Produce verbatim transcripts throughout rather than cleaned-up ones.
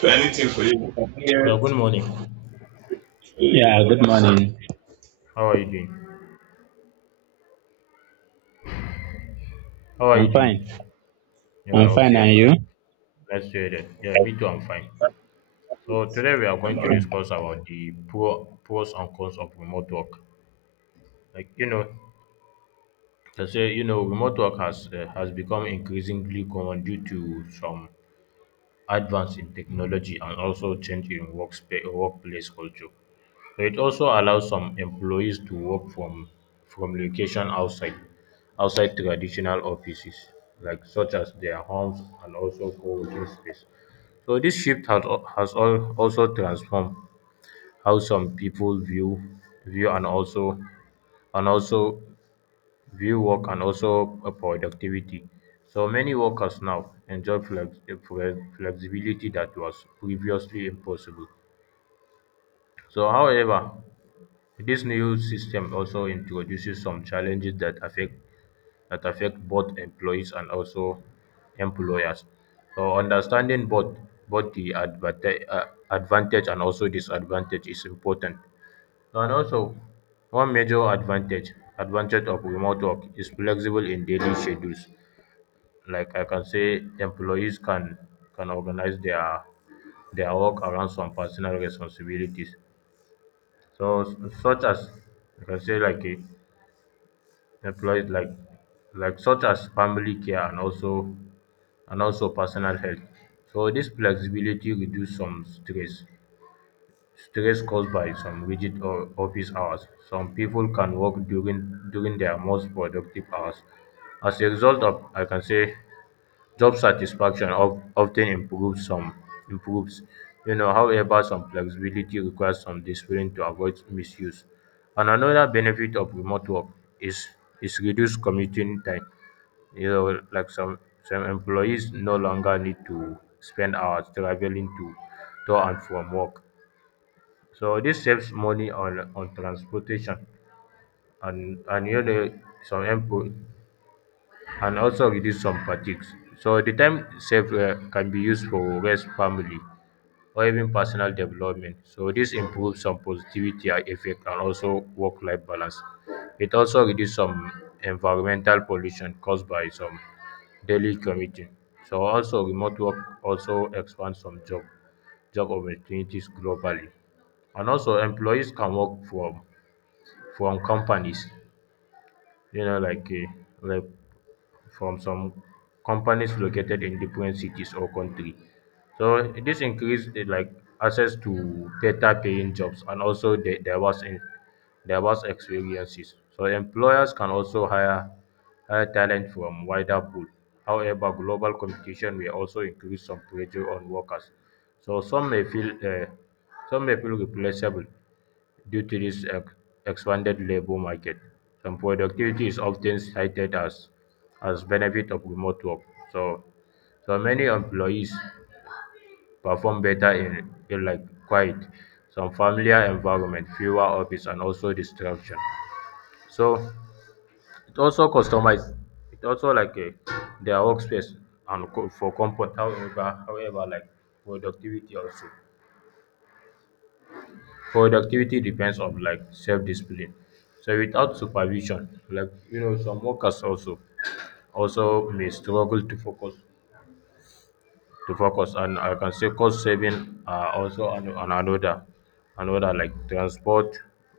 So anything for you? I can Yeah, get. good morning. Yeah, good morning. How are you doing? How are you I'm doing? fine. Yeah, I'm fine, okay, and you? okay. Let's hear that. Yeah, me too, I'm fine. So today we are I'm going to alright. discuss about the pro, pros and cons of remote work. Like you know, they say you know remote work has uh, has become increasingly common due to some advance in technology and also change in workspace workplace culture. It also allows some employees to work from from location outside outside traditional offices, like such as their homes and also co-working space. So this shift has al- has al- also transformed how some people view view and also and also view work and also uh, productivity. So many workers now enjoy flex, flex- flexibility that was previously impossible. So, however, this new system also introduces some challenges that affect that affect both employees and also employers. So understanding both both the advanta- uh, advantage and also disadvantage is important. And also, one major advantage advantage of remote work is flexible in daily schedules. Like I can say, employees can can organize their their work around some personal responsibilities. So s- such as I can say like a employees like like such as family care and also and also personal health. So this flexibility reduce some stress stress caused by some rigid o- office hours. Some people can work during during their most productive hours. As a result of I can say job satisfaction of often improves some improves, you know. However, some flexibility requires some discipline to avoid misuse. And another benefit of remote work is is reduced commuting time. You know, like some some employees no longer need to spend hours traveling to to and from work. So this saves money on on transportation and and you know some employ and also reduce some fatigues. So the time saved uh, can be used for rest, family, or even personal development. So this improves some positivity and effect and also work-life balance. It also reduces some environmental pollution caused by some daily commuting. So also remote work also expands some job job opportunities globally. And also employees can work from from companies, you know, like uh, like from some companies located in different cities or country. So this increased eh, like access to better paying jobs and also the diverse in diverse experiences. So employers can also hire hire talent from wider pool. However, global competition will also increase some pressure on workers. So some may feel uh, some may feel replaceable due to this ex- expanded labor market, and productivity is often cited as as benefit of remote work. So, so many employees perform better in, in like quiet, some familiar environment, fewer office, and also distraction. So it also customize it also like a, their workspace and co- for comfort. However, however, like productivity also. productivity depends on like self-discipline. So without supervision, like you know, some workers also also may struggle to focus to focus and I can say cost saving are also on on another another like transport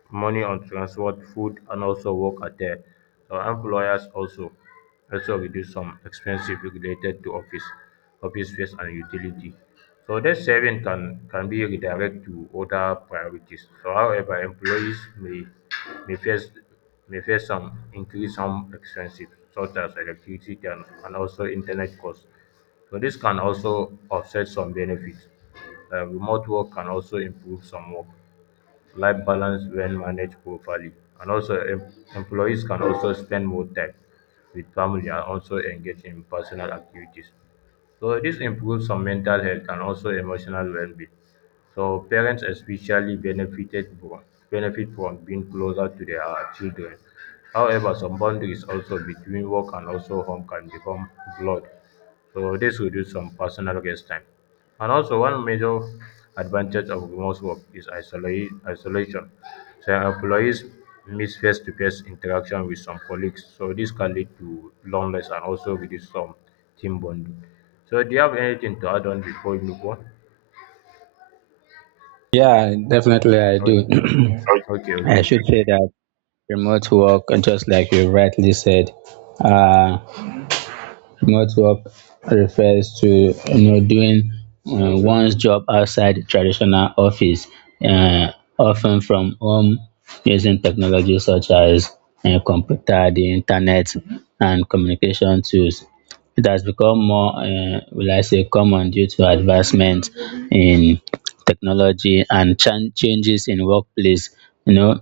money on transport food and also work at there. So employers also also reduce some expenses related to office office space and utility. So this saving can can be redirected to other priorities. So however, employees may may face may face some increase some expenses such as electricity and, and also internet costs. So this can also offset some benefits. Uh, remote work can also improve some work life balance when managed properly. And also, em- employees can also spend more time with family and also engage in personal activities. So this improves some mental health and also emotional well-being. So parents especially benefited from, benefit from being closer to their children. However, some boundaries also between work and also home can become blurred, so this reduces some personal guest time. And also one major advantage of remote work is isolate, isolation. So employees miss face-to-face interaction with some colleagues. So this can lead to loneliness and also reduce some team bonding. So do you have anything to add on before you move on? Yeah, definitely I do. Okay. Okay, I okay. should say that remote work, just like you rightly said, uh. remote work refers to you know doing uh, one's job outside the traditional office, uh, often from home using technology such as uh, computer, the internet, and communication tools. It has become more, uh, will I say, common due to advancement in technology and chan- changes in workplace. You know,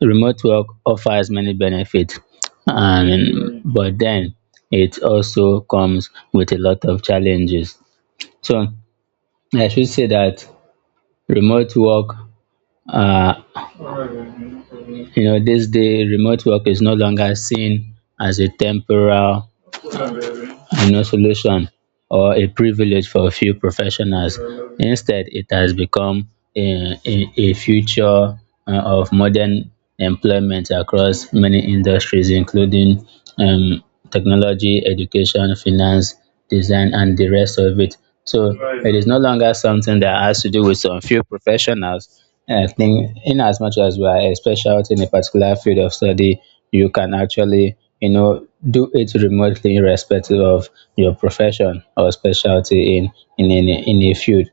remote work offers many benefits, and but then it also comes with a lot of challenges. So I should say that remote work, uh, you know, this day remote work is no longer seen as a temporal and no solution or a privilege for a few professionals. Instead, it has become a, a, a future uh, of modern employment across many industries, including um, technology, education, finance, design, and the rest of it. So it is no longer something that has to do with some few professionals. I think, in as much as we are a specialty in a particular field of study, you can actually you know do it remotely irrespective of your profession or specialty in in any in a field.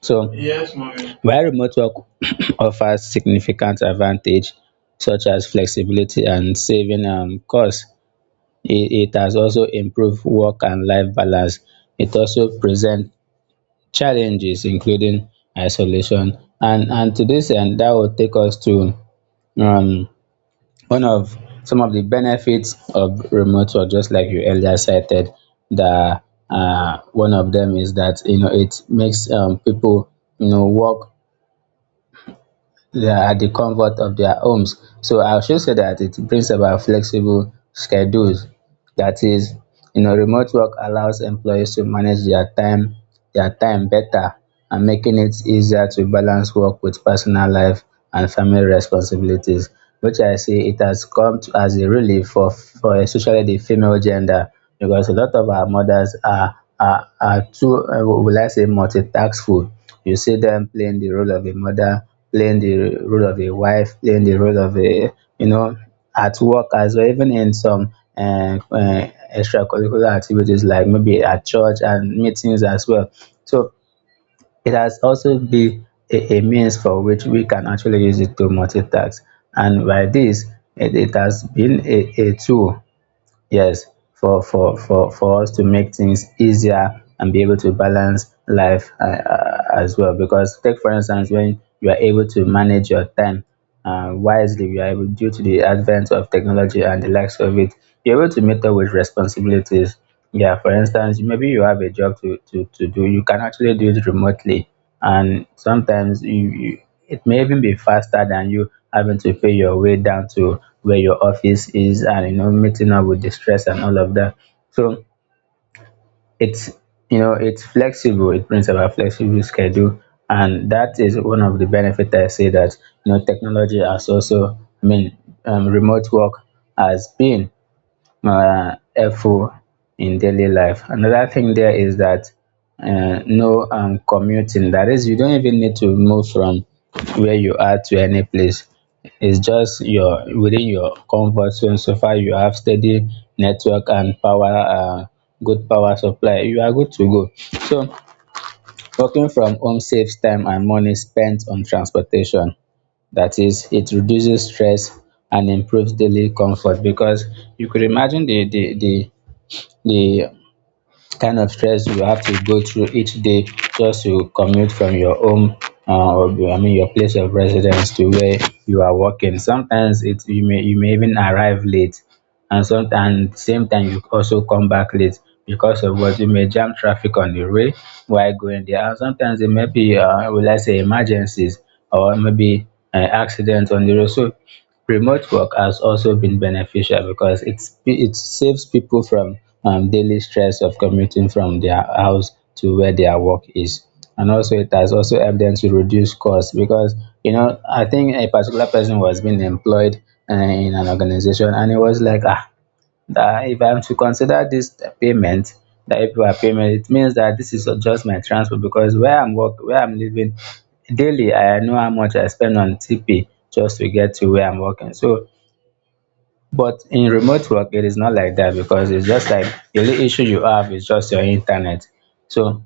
So yes, mommy. While remote work offers significant advantage such as flexibility and saving um, costs, it, it has also improved work and life balance. It also presents challenges including isolation. And and to this end, that will take us to um, one of some of the benefits of remote work, just like you earlier cited, the uh, one of them is that you know it makes um, people you know work the- at the comfort of their homes. So I should say that it brings about flexible schedules. That is, you know, remote work allows employees to manage their time, their time better, and making it easier to balance work with personal life and family responsibilities, which I see it has come to, as a relief for, for especially the female gender, because a lot of our mothers are are, are too, uh, will I say, multitaskful. You see them playing the role of a mother, playing the role of a wife, playing the role of a, you know, at work as well, even in some um, uh, extracurricular activities like maybe at church and meetings as well. So it has also been a, a means for which we can actually use it to multitask. And by this, it, it has been a, a tool, yes, for for for for us to make things easier and be able to balance life, uh, uh, as well, because take for instance when you are able to manage your time uh, wisely, you are able, due to the advent of technology and the likes of it, you're able to meet up with responsibilities. Yeah, for instance, maybe you have a job to, to, to do, you can actually do it remotely. And sometimes you, you it may even be faster than you having to pay your way down to where your office is, and you know meeting up with the stress and all of that. So it's, you know, it's flexible, it brings about flexible schedule, and that is one of the benefits I say that you know technology has also, I mean, um, remote work has been uh, helpful in daily life. Another thing there is that uh, no um, commuting. That is, you don't even need to move from where you are to any place. It's just your within your comfort zone. So far, you have steady network and power, uh, good power supply. You are good to go. So, working from home saves time and money spent on transportation. That is, it reduces stress and improves daily comfort, because you could imagine the the the the kind of stress you have to go through each day just to commute from your home, uh, or I mean your place of residence to where you are working. Sometimes it, you may you may even arrive late, and sometimes same time you also come back late because of what you may jam traffic on the way while going there. And sometimes it may be, uh, will I say, emergencies, or maybe uh, accidents on the road. So remote work has also been beneficial because it's, it saves people from um, daily stress of commuting from their house to where their work is. And also, it has also helped them to reduce costs because, you know, I think a particular person was being employed uh, in an organization, and it was like, ah, that if I'm to consider this payment, that if I payment, it means that this is just my transport, because where I'm work, where I'm living daily, I know how much I spend on T P just to get to where I'm working. So, but in remote work, it is not like that, because it's just like the only issue you have is just your internet. So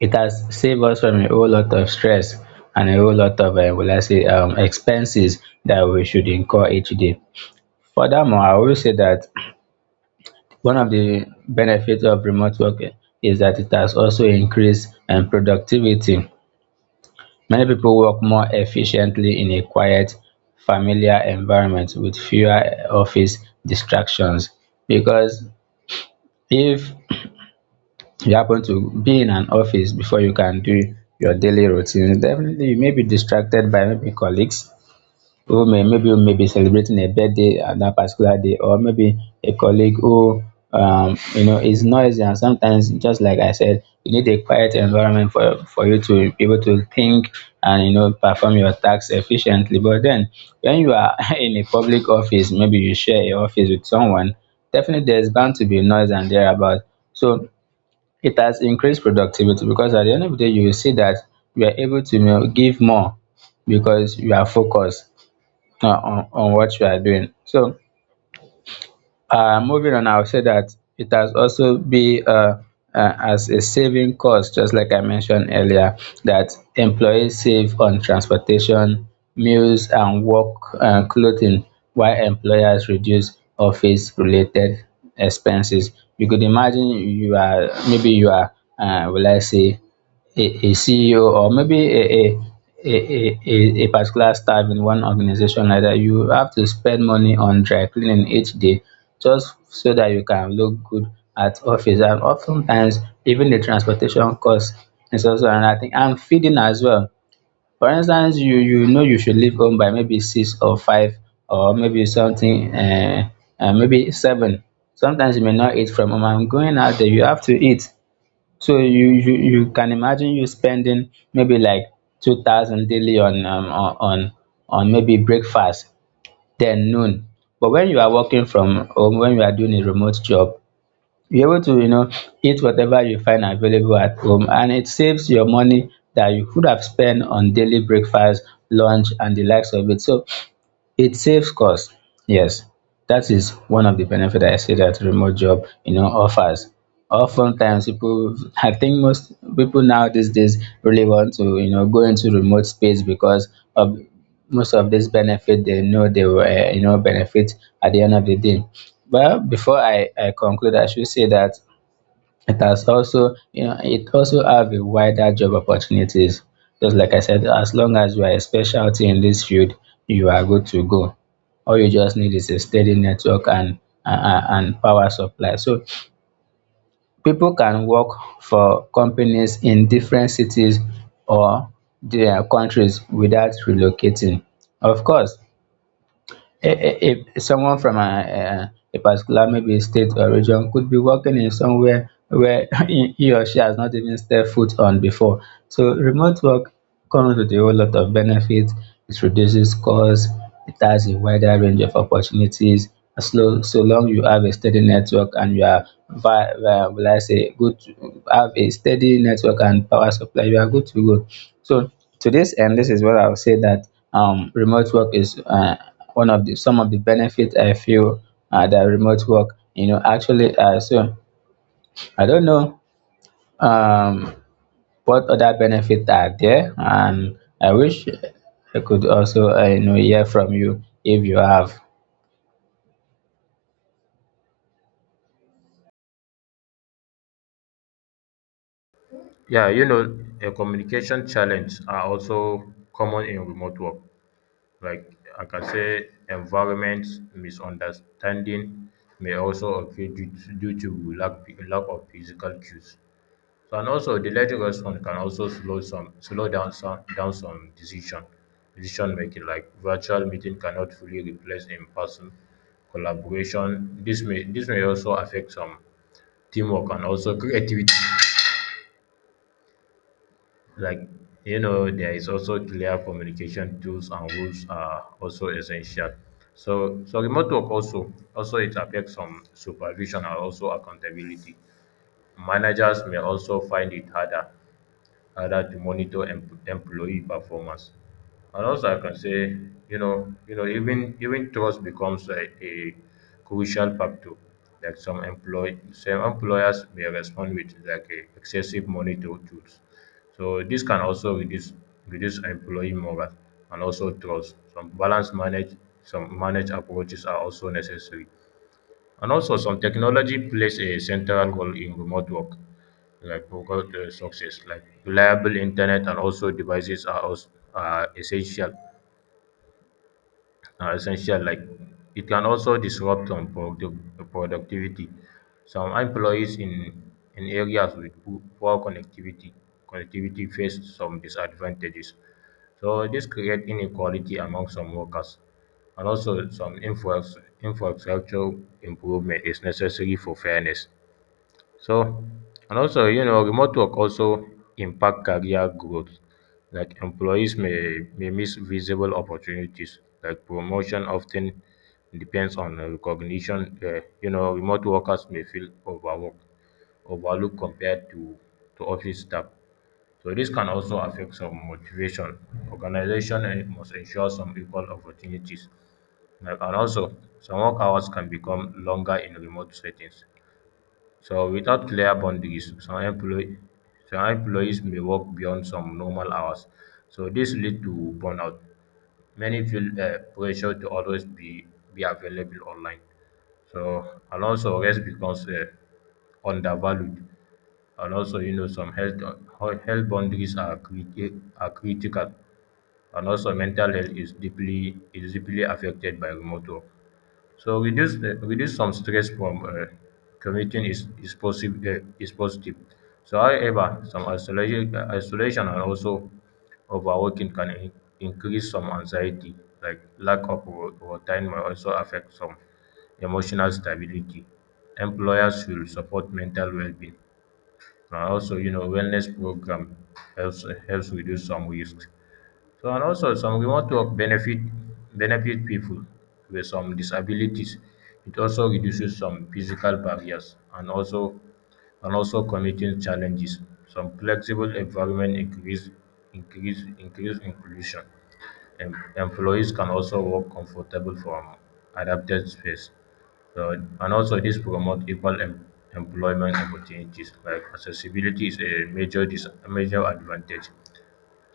it has saved us from a whole lot of stress and a whole lot of, uh, will I say, um, expenses that we should incur each day. Furthermore, I will say that one of the benefits of remote work is that it has also increased um, productivity. Many people work more efficiently in a quiet, familiar environment with fewer office distractions. Because if you happen to be in an office before you can do your daily routine, definitely you may be distracted by maybe colleagues who may maybe who may be celebrating a birthday at that particular day, or maybe a colleague who, um, you know, is noisy, and sometimes just like I said, you need a quiet environment for for you to be able to think and you know perform your tasks efficiently. But then, when you are in a public office, maybe you share a office with someone, definitely there's bound to be noise and thereabout. So it has increased productivity, because at the end of the day, you will see that you are able to, you know, give more because you are focused uh, on, on what you are doing. So, uh, moving on, I'll say that it has also be uh, uh, as a saving cost, just like I mentioned earlier, that employees save on transportation, meals, and work uh, clothing, while employers reduce office-related expenses. You could imagine you are, maybe you are, uh, will I say, a, a C E O, or maybe a, a a, a, a a particular staff in one organization like that, you have to spend money on dry cleaning each day just so that you can look good at office. And oftentimes, even the transportation cost is also another thing. And feeding as well. For instance, you you know you should leave home by maybe six or five or maybe something, uh, uh, maybe seven. Sometimes you may not eat from home. And going out there, you have to eat. So you you you can imagine you spending maybe like two thousand daily on, um, on on on maybe breakfast, then noon. But when you are working from home, when you are doing a remote job, you're able to, you know, eat whatever you find available at home, and it saves your money that you could have spent on daily breakfast, lunch, and the likes of it. So it saves cost. Yes, that is one of the benefit I say that remote job, you know, offers. Oftentimes, people, I think most people now these days really want to, you know, go into remote space because of most of this benefit they know they will, uh, you know, benefit at the end of the day. Well, before I, I conclude, I should say that it has also, you know, it also have a wider job opportunities. Just like I said, as long as you are a specialty in this field, you are good to go. All you just need is a steady network and and, and power supply. So people can work for companies in different cities or their countries without relocating. Of course, I- if someone from a, a, a particular maybe state or region could be working in somewhere where he he or she has not even stepped foot on before. So remote work comes with a whole lot of benefits. It reduces costs. It has a wider range of opportunities. As long, so long you have a steady network and you are, vi- uh, will I say, good, to- have a steady network and power supply, you are good to go. So to this end, this is what I would say that um, remote work is. Uh, one of the some of the benefits I feel uh, that remote work, you know, actually, uh, so I don't know, um, what other benefits are there, and I wish I could also, uh, you know, hear from you if you have. Yeah, you know, uh, communication challenges are also common in remote work. like like I can say environment misunderstanding may also occur due to, due to lack, lack of physical cues. So, and also delayed response can also slow some slow down some down some decision decision making. Like virtual meeting cannot fully replace in person collaboration. This may this may also affect some teamwork and also creativity. Like you know, there is also clear communication tools and rules are also essential. So so remote work also also it affects some supervision and also accountability. Managers may also find it harder rather to monitor em- employee performance. And also, I can say, you know, you know, even even trust becomes a, a crucial factor. Like some employ some employers may respond with like a excessive monitor tools. So this can also reduce reduce employee morale and also trust. Some balance manage some managed approaches are also necessary. And also, some technology plays a central role in remote work, like for uh, success, like reliable internet and also devices are also are essential are essential. Like it can also disrupt some productive productivity. Some employees in in areas with po- poor connectivity connectivity face some disadvantages. So this create inequality among some workers, and also some infra- infrastructure improvement is necessary for fairness. So and also you know remote work also impact career growth. Like employees may may miss visible opportunities. Like promotion often depends on uh, recognition. Uh, you know, remote workers may feel overworked overlooked compared to to office staff. So this can also affect some motivation. Organization eh, must ensure some equal opportunities. Like, and also some work hours can become longer in remote settings. So without clear boundaries, some employ some employees may work beyond some normal hours. So this lead to burnout. Many feel uh, pressure to always be, be available online. So and also rest becomes uh, undervalued. And also, you know, some health health boundaries are criti- are critical. And also mental health is deeply is deeply affected by remote work. So reduce the reduce some stress from uh, commuting is is possible uh, is positive. So however, some isolation uh, isolation and also overworking can in- increase some anxiety. Like lack of ro- routine may also affect some emotional stability. Employers should support mental well-being. And also, you know, wellness program helps helps reduce some risks. So and also some remote work benefit benefit people with some disabilities. It also reduces some physical barriers and also and also commuting challenges. Some flexible environment increase increase increase inclusion. Em employees can also work comfortable from adapted space. So and also this promote equal em employment opportunities. Like accessibility is a major dis major advantage.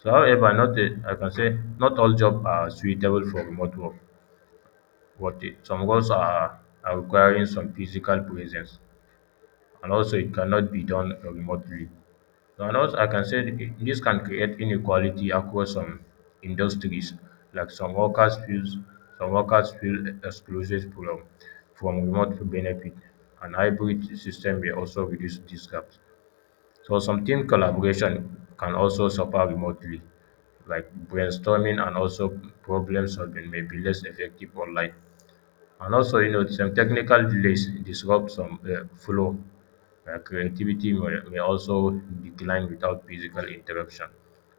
So, however, not a, I can say not all jobs are suitable for remote work. What it- some roles are, are requiring some physical presence, and also it cannot be done remotely. So, and also, I can say that it- this can create inequality across some industries. Like some workers feel some workers feel excluded from from remote benefit, and hybrid system may also reduce this gap. So some team collaboration can also suffer remotely, like brainstorming and also problem solving may be less effective online. And also, you know, some technical delays disrupt some uh, flow. Uh, creativity may, may also decline without physical interaction.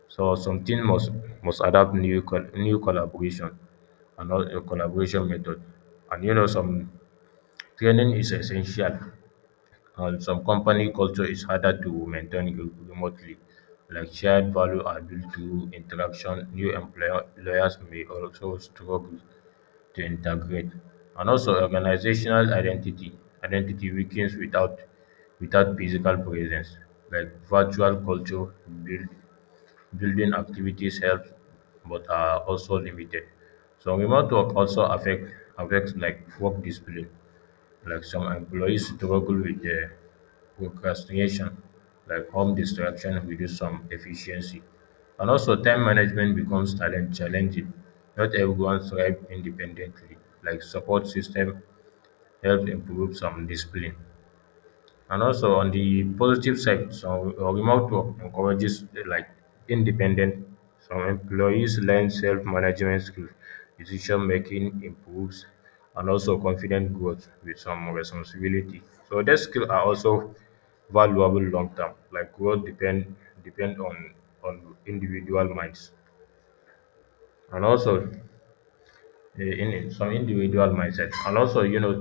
So some team must must adapt new col- new collaboration and all- uh, collaboration method. And you know, some training is essential. And some company culture is harder to maintain re- remotely, like shared value are built through interaction. New employer- employers may also struggle to integrate. And also organizational identity. Identity weakens without without physical presence. Like virtual culture, build, building activities help but are also limited. So remote work also affect affects like work discipline. Like some employees struggle with the procrastination, like home distraction reduce some efficiency. And also time management becomes talent challenging. Not everyone thrive independently. Like support system help improve some discipline. And also on the positive side, some remote work encourages uh, like independent. Some employees learn self-management skills, decision making improves, and also confident growth with some responsibility. So these skills are also valuable long term. Like growth depend depend on on individual minds. And also eh, in some individual mindset and also you know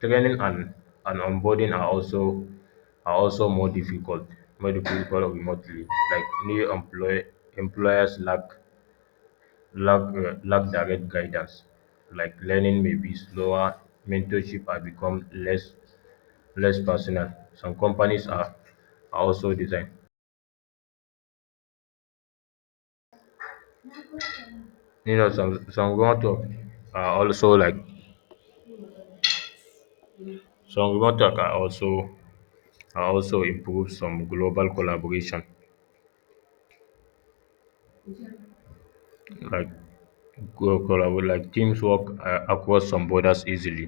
training and and onboarding are also are also more difficult more difficult remotely. Like new employ employers lack lack uh, lack direct guidance. Like learning may be slower, mentorship has become less less personal. Some companies are are also designed you know some some remote work are also like some remote work are also are also improve some global collaboration. Like co- collabo- like teams work uh, across some borders easily.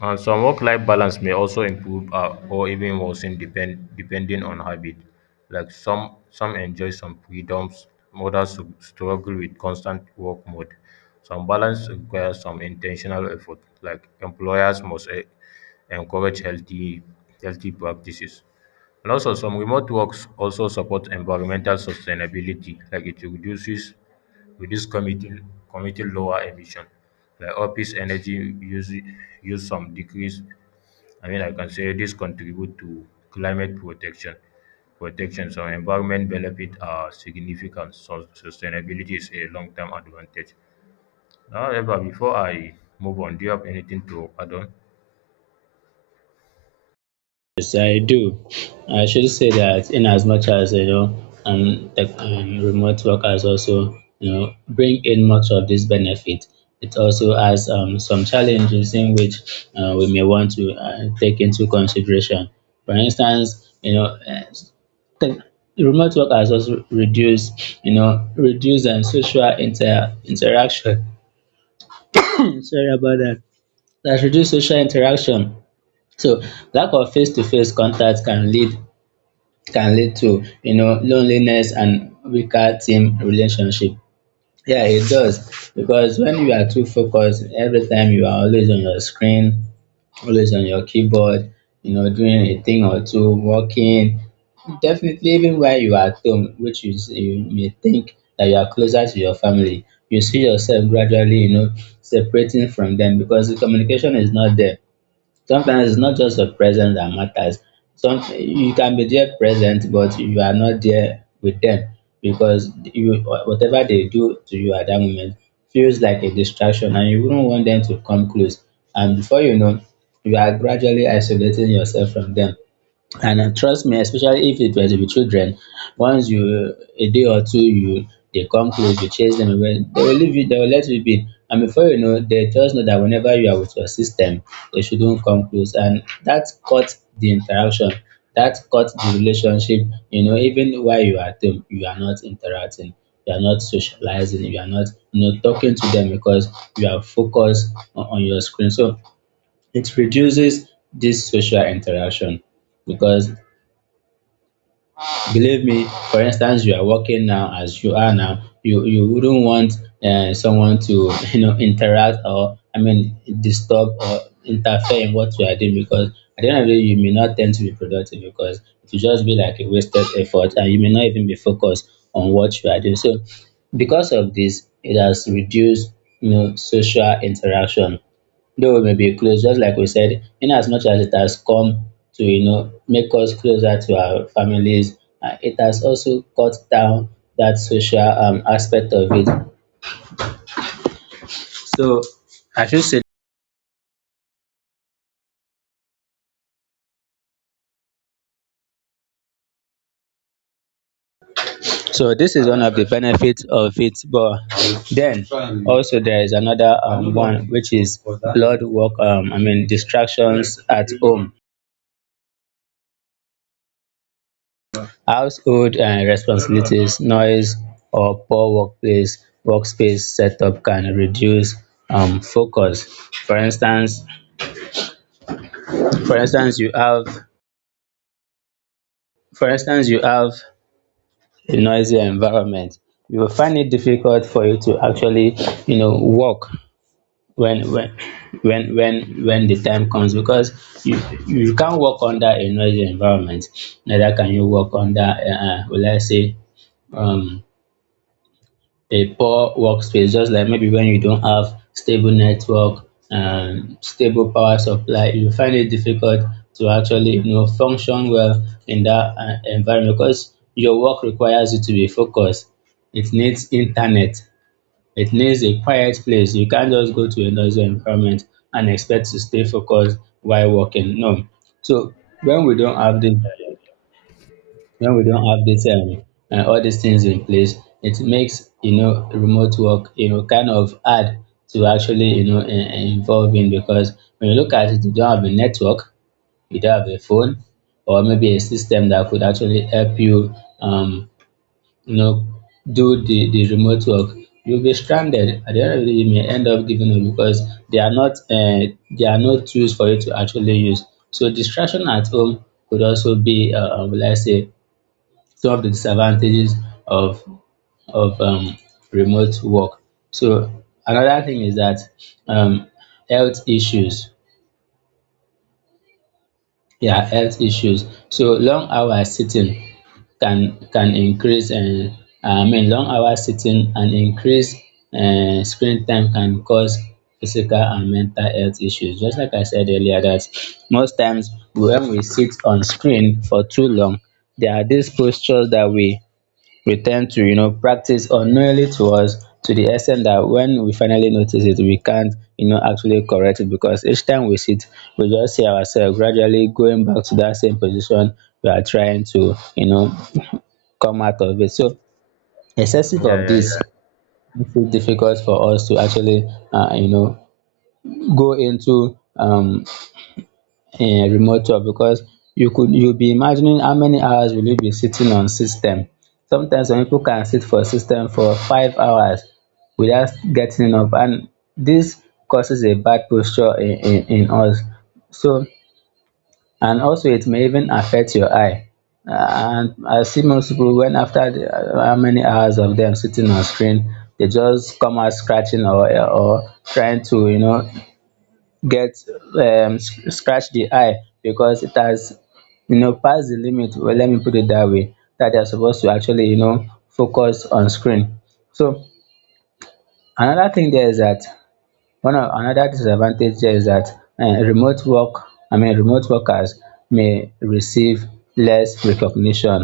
And some work-life balance may also improve uh, or even worsen depend, depending on habit. Like some some enjoy some freedoms, others s- struggle with constant work mode. Some balance requires some intentional effort. Like employers must eh, encourage healthy healthy practices. And also some remote works also support environmental sustainability. Like it reduces reduce committing committing lower emission. Like office energy use use some decrease. I mean, I can say this contribute to climate protection protection. So environment benefit are significant, so sustainability is a long-term advantage. However, before I move on, do you have anything to add on? Yes, I do. I should say that in as much as you know, um, the um, remote workers also, you know, bring in much of this benefit. It also has um, some challenges in which uh, we may want to uh, take into consideration. For instance, you know, uh, the remote workers also reduce, you know, reduce, um, social inter- interaction. Sorry about that. That reduce social interaction. So lack of face-to-face contact can lead can lead to, you know, loneliness and weaker team relationship. Yeah, it does, because when you are too focused, every time you are always on your screen, always on your keyboard, you know, doing a thing or two, working. Definitely, even while you are at home, which you, s- you may think that you are closer to your family, you see yourself gradually, you know, separating from them because the communication is not there. Sometimes it's not just your presence that matters. Some you can be there present, but you are not there with them, because you, whatever they do to you at that moment feels like a distraction, and you wouldn't want them to come close. And before you know, you are gradually isolating yourself from them. And uh, trust me, especially if it was with children, once you a day or two you, they come close, you chase them away, they will leave you, they will let you be. And before you know, they just know that whenever you are with your system, they shouldn't come close. And that cut the interaction, that cut the relationship, you know, even while you are at home, you are not interacting, you are not socializing, you are not, you know, talking to them because you are focused on, on your screen. So it reduces this social interaction, because believe me, for instance, you are working now. As you are now, you you wouldn't want uh, someone to you know, interact, or I mean disturb or interfere in what you are doing, because at the end of the day you may not tend to be productive, because it will just be like a wasted effort and you may not even be focused on what you are doing. So because of this, it has reduced, you know, social interaction. Though we may be close, just like we said, in as much as it has come to, you know, make us closer to our families, uh, it has also cut down that social um, aspect of it. So I should say, so this is one of the benefits of it. But then, also there is another, um, one, which is blood work. Um, I mean distractions at home. Household and responsibilities, noise or poor workplace workspace setup can reduce um focus. For instance for instance you have for instance you have a noisy environment, you will find it difficult for you to actually, you know, work when when when when when the time comes, because you you can't work under a noisy environment, neither can you work under, um will I say, um a poor workspace. Just like maybe when you don't have stable network and stable power supply, you find it difficult to actually, you know, function well in that uh, environment, because your work requires you to be focused. It needs internet, it needs a quiet place. You can't just go to a noisy environment and expect to stay focused while working. No. So when we don't have this, when we don't have this um, uh, all these things in place, it makes, you know, remote work, you know, kind of hard to actually, you know, in, involve in, because when you look at it, you don't have a network, you don't have a phone, or maybe a system that could actually help you, um, you know, do the, the remote work. You'll be stranded at the end of the day. You may end up giving up because they are not uh, there are no tools for you to actually use. So distraction at home could also be, uh, uh, will I say, solve the disadvantages of, of um, remote work. So another thing is that, um, health issues. Yeah, health issues. So long hours sitting can can increase and I mean long hours sitting and increase uh, screen time can cause physical and mental health issues. Just like I said earlier, that most times when we sit on screen for too long, there are these postures that we we tend to, you know, practice unknowingly to us, to the extent that when we finally notice it, we can't, you know, actually correct it, because each time we sit, we just see ourselves gradually going back to that same position we are trying to, you know, come out of it. So excessive yeah of this yeah makes it difficult for us to actually, uh, you know, go into, um in remote work, because you could, you'll be imagining how many hours will you be sitting on system. Sometimes some people can sit for system for five hours without getting up, and this causes a bad posture in, in, in us. So, and also it may even affect your eye. Uh, And I see most people when after the, uh, how many hours of them sitting on screen, they just come out scratching, or or trying to, you know, get um sc- scratch the eye, because it has, you know, passed the limit. Well, let me put it that way, that they're supposed to actually, you know, focus on screen. So another thing there is that, one of another disadvantage there is that, uh, remote work i mean remote workers may receive less recognition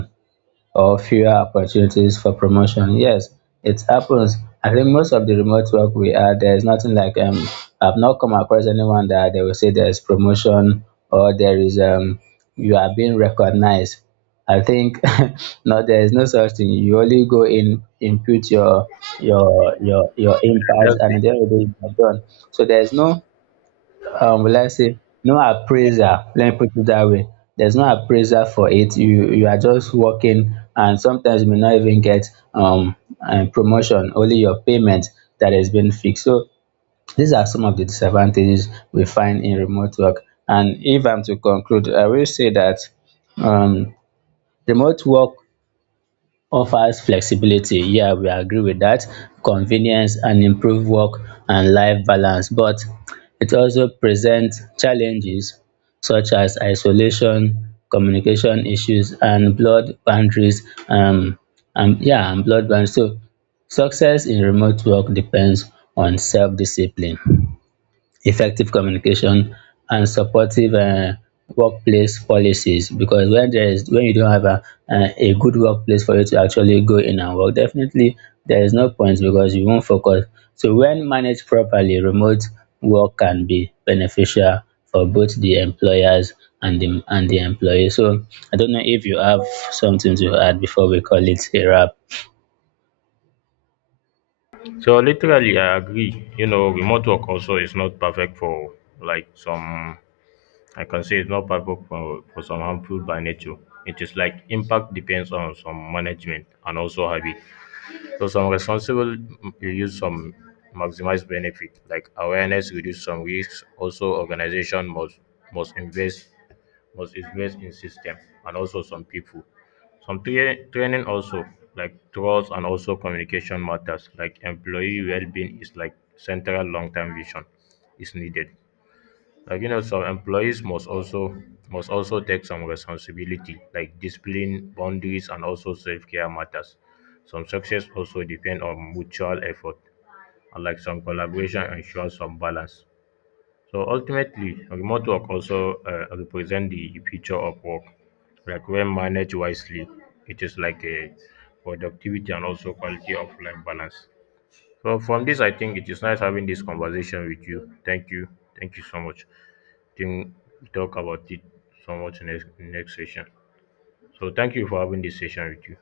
or fewer opportunities for promotion. Yes, it happens. I think most of the remote work we are, there's nothing like, um I've not come across anyone that they will say there's promotion or there is, um you are being recognized. I think no, there is no such thing. You only go in, input your your your your yeah impact, that's and it. at the end of the day you are done. So there's no, um will I say, no appraiser. Let me put it that way, there's no appraiser for it. You you are just working, and sometimes you may not even get, um um promotion, only your payment that has been fixed. So these are some of the disadvantages we find in remote work. And if I'm to conclude, I will say that, um remote work offers flexibility, yeah, we agree with that, convenience and improved work and life balance, but it also presents challenges such as isolation, communication issues, and blood boundaries, um and yeah, and blood boundaries. So success in remote work depends on self-discipline, effective communication, and supportive, um workplace policies, because when there is when you don't have a, uh, a good workplace for you to actually go in and work, definitely there is no point, because you won't focus. So when managed properly, remote work can be beneficial for both the employers and the and the employee. So I don't know if you have something to add before we call it a wrap. So literally, I agree. You know, remote work also is not perfect for like some. I can say it's not perfect for, for some harmful by nature. It is like impact depends on some management and also habit. So some responsible mm, you use some maximize benefit like awareness reduce some risks. Also, organization must must invest must invest in system and also some people. Some tra- training also like trust and also communication matters. Like employee well-being is like central long-term vision is needed. Like you know, some employees must also must also take some responsibility, like discipline, boundaries, and also self-care matters. Some success also depend on mutual effort, and like some collaboration ensures some balance. So ultimately, remote work also uh, represent the future of work. Like when managed wisely, it is like a productivity and also quality of life balance. So from this, I think it is nice having this conversation with you. Thank you, thank you so much. I think we talk about it so much next next session. So thank you for having this session with you.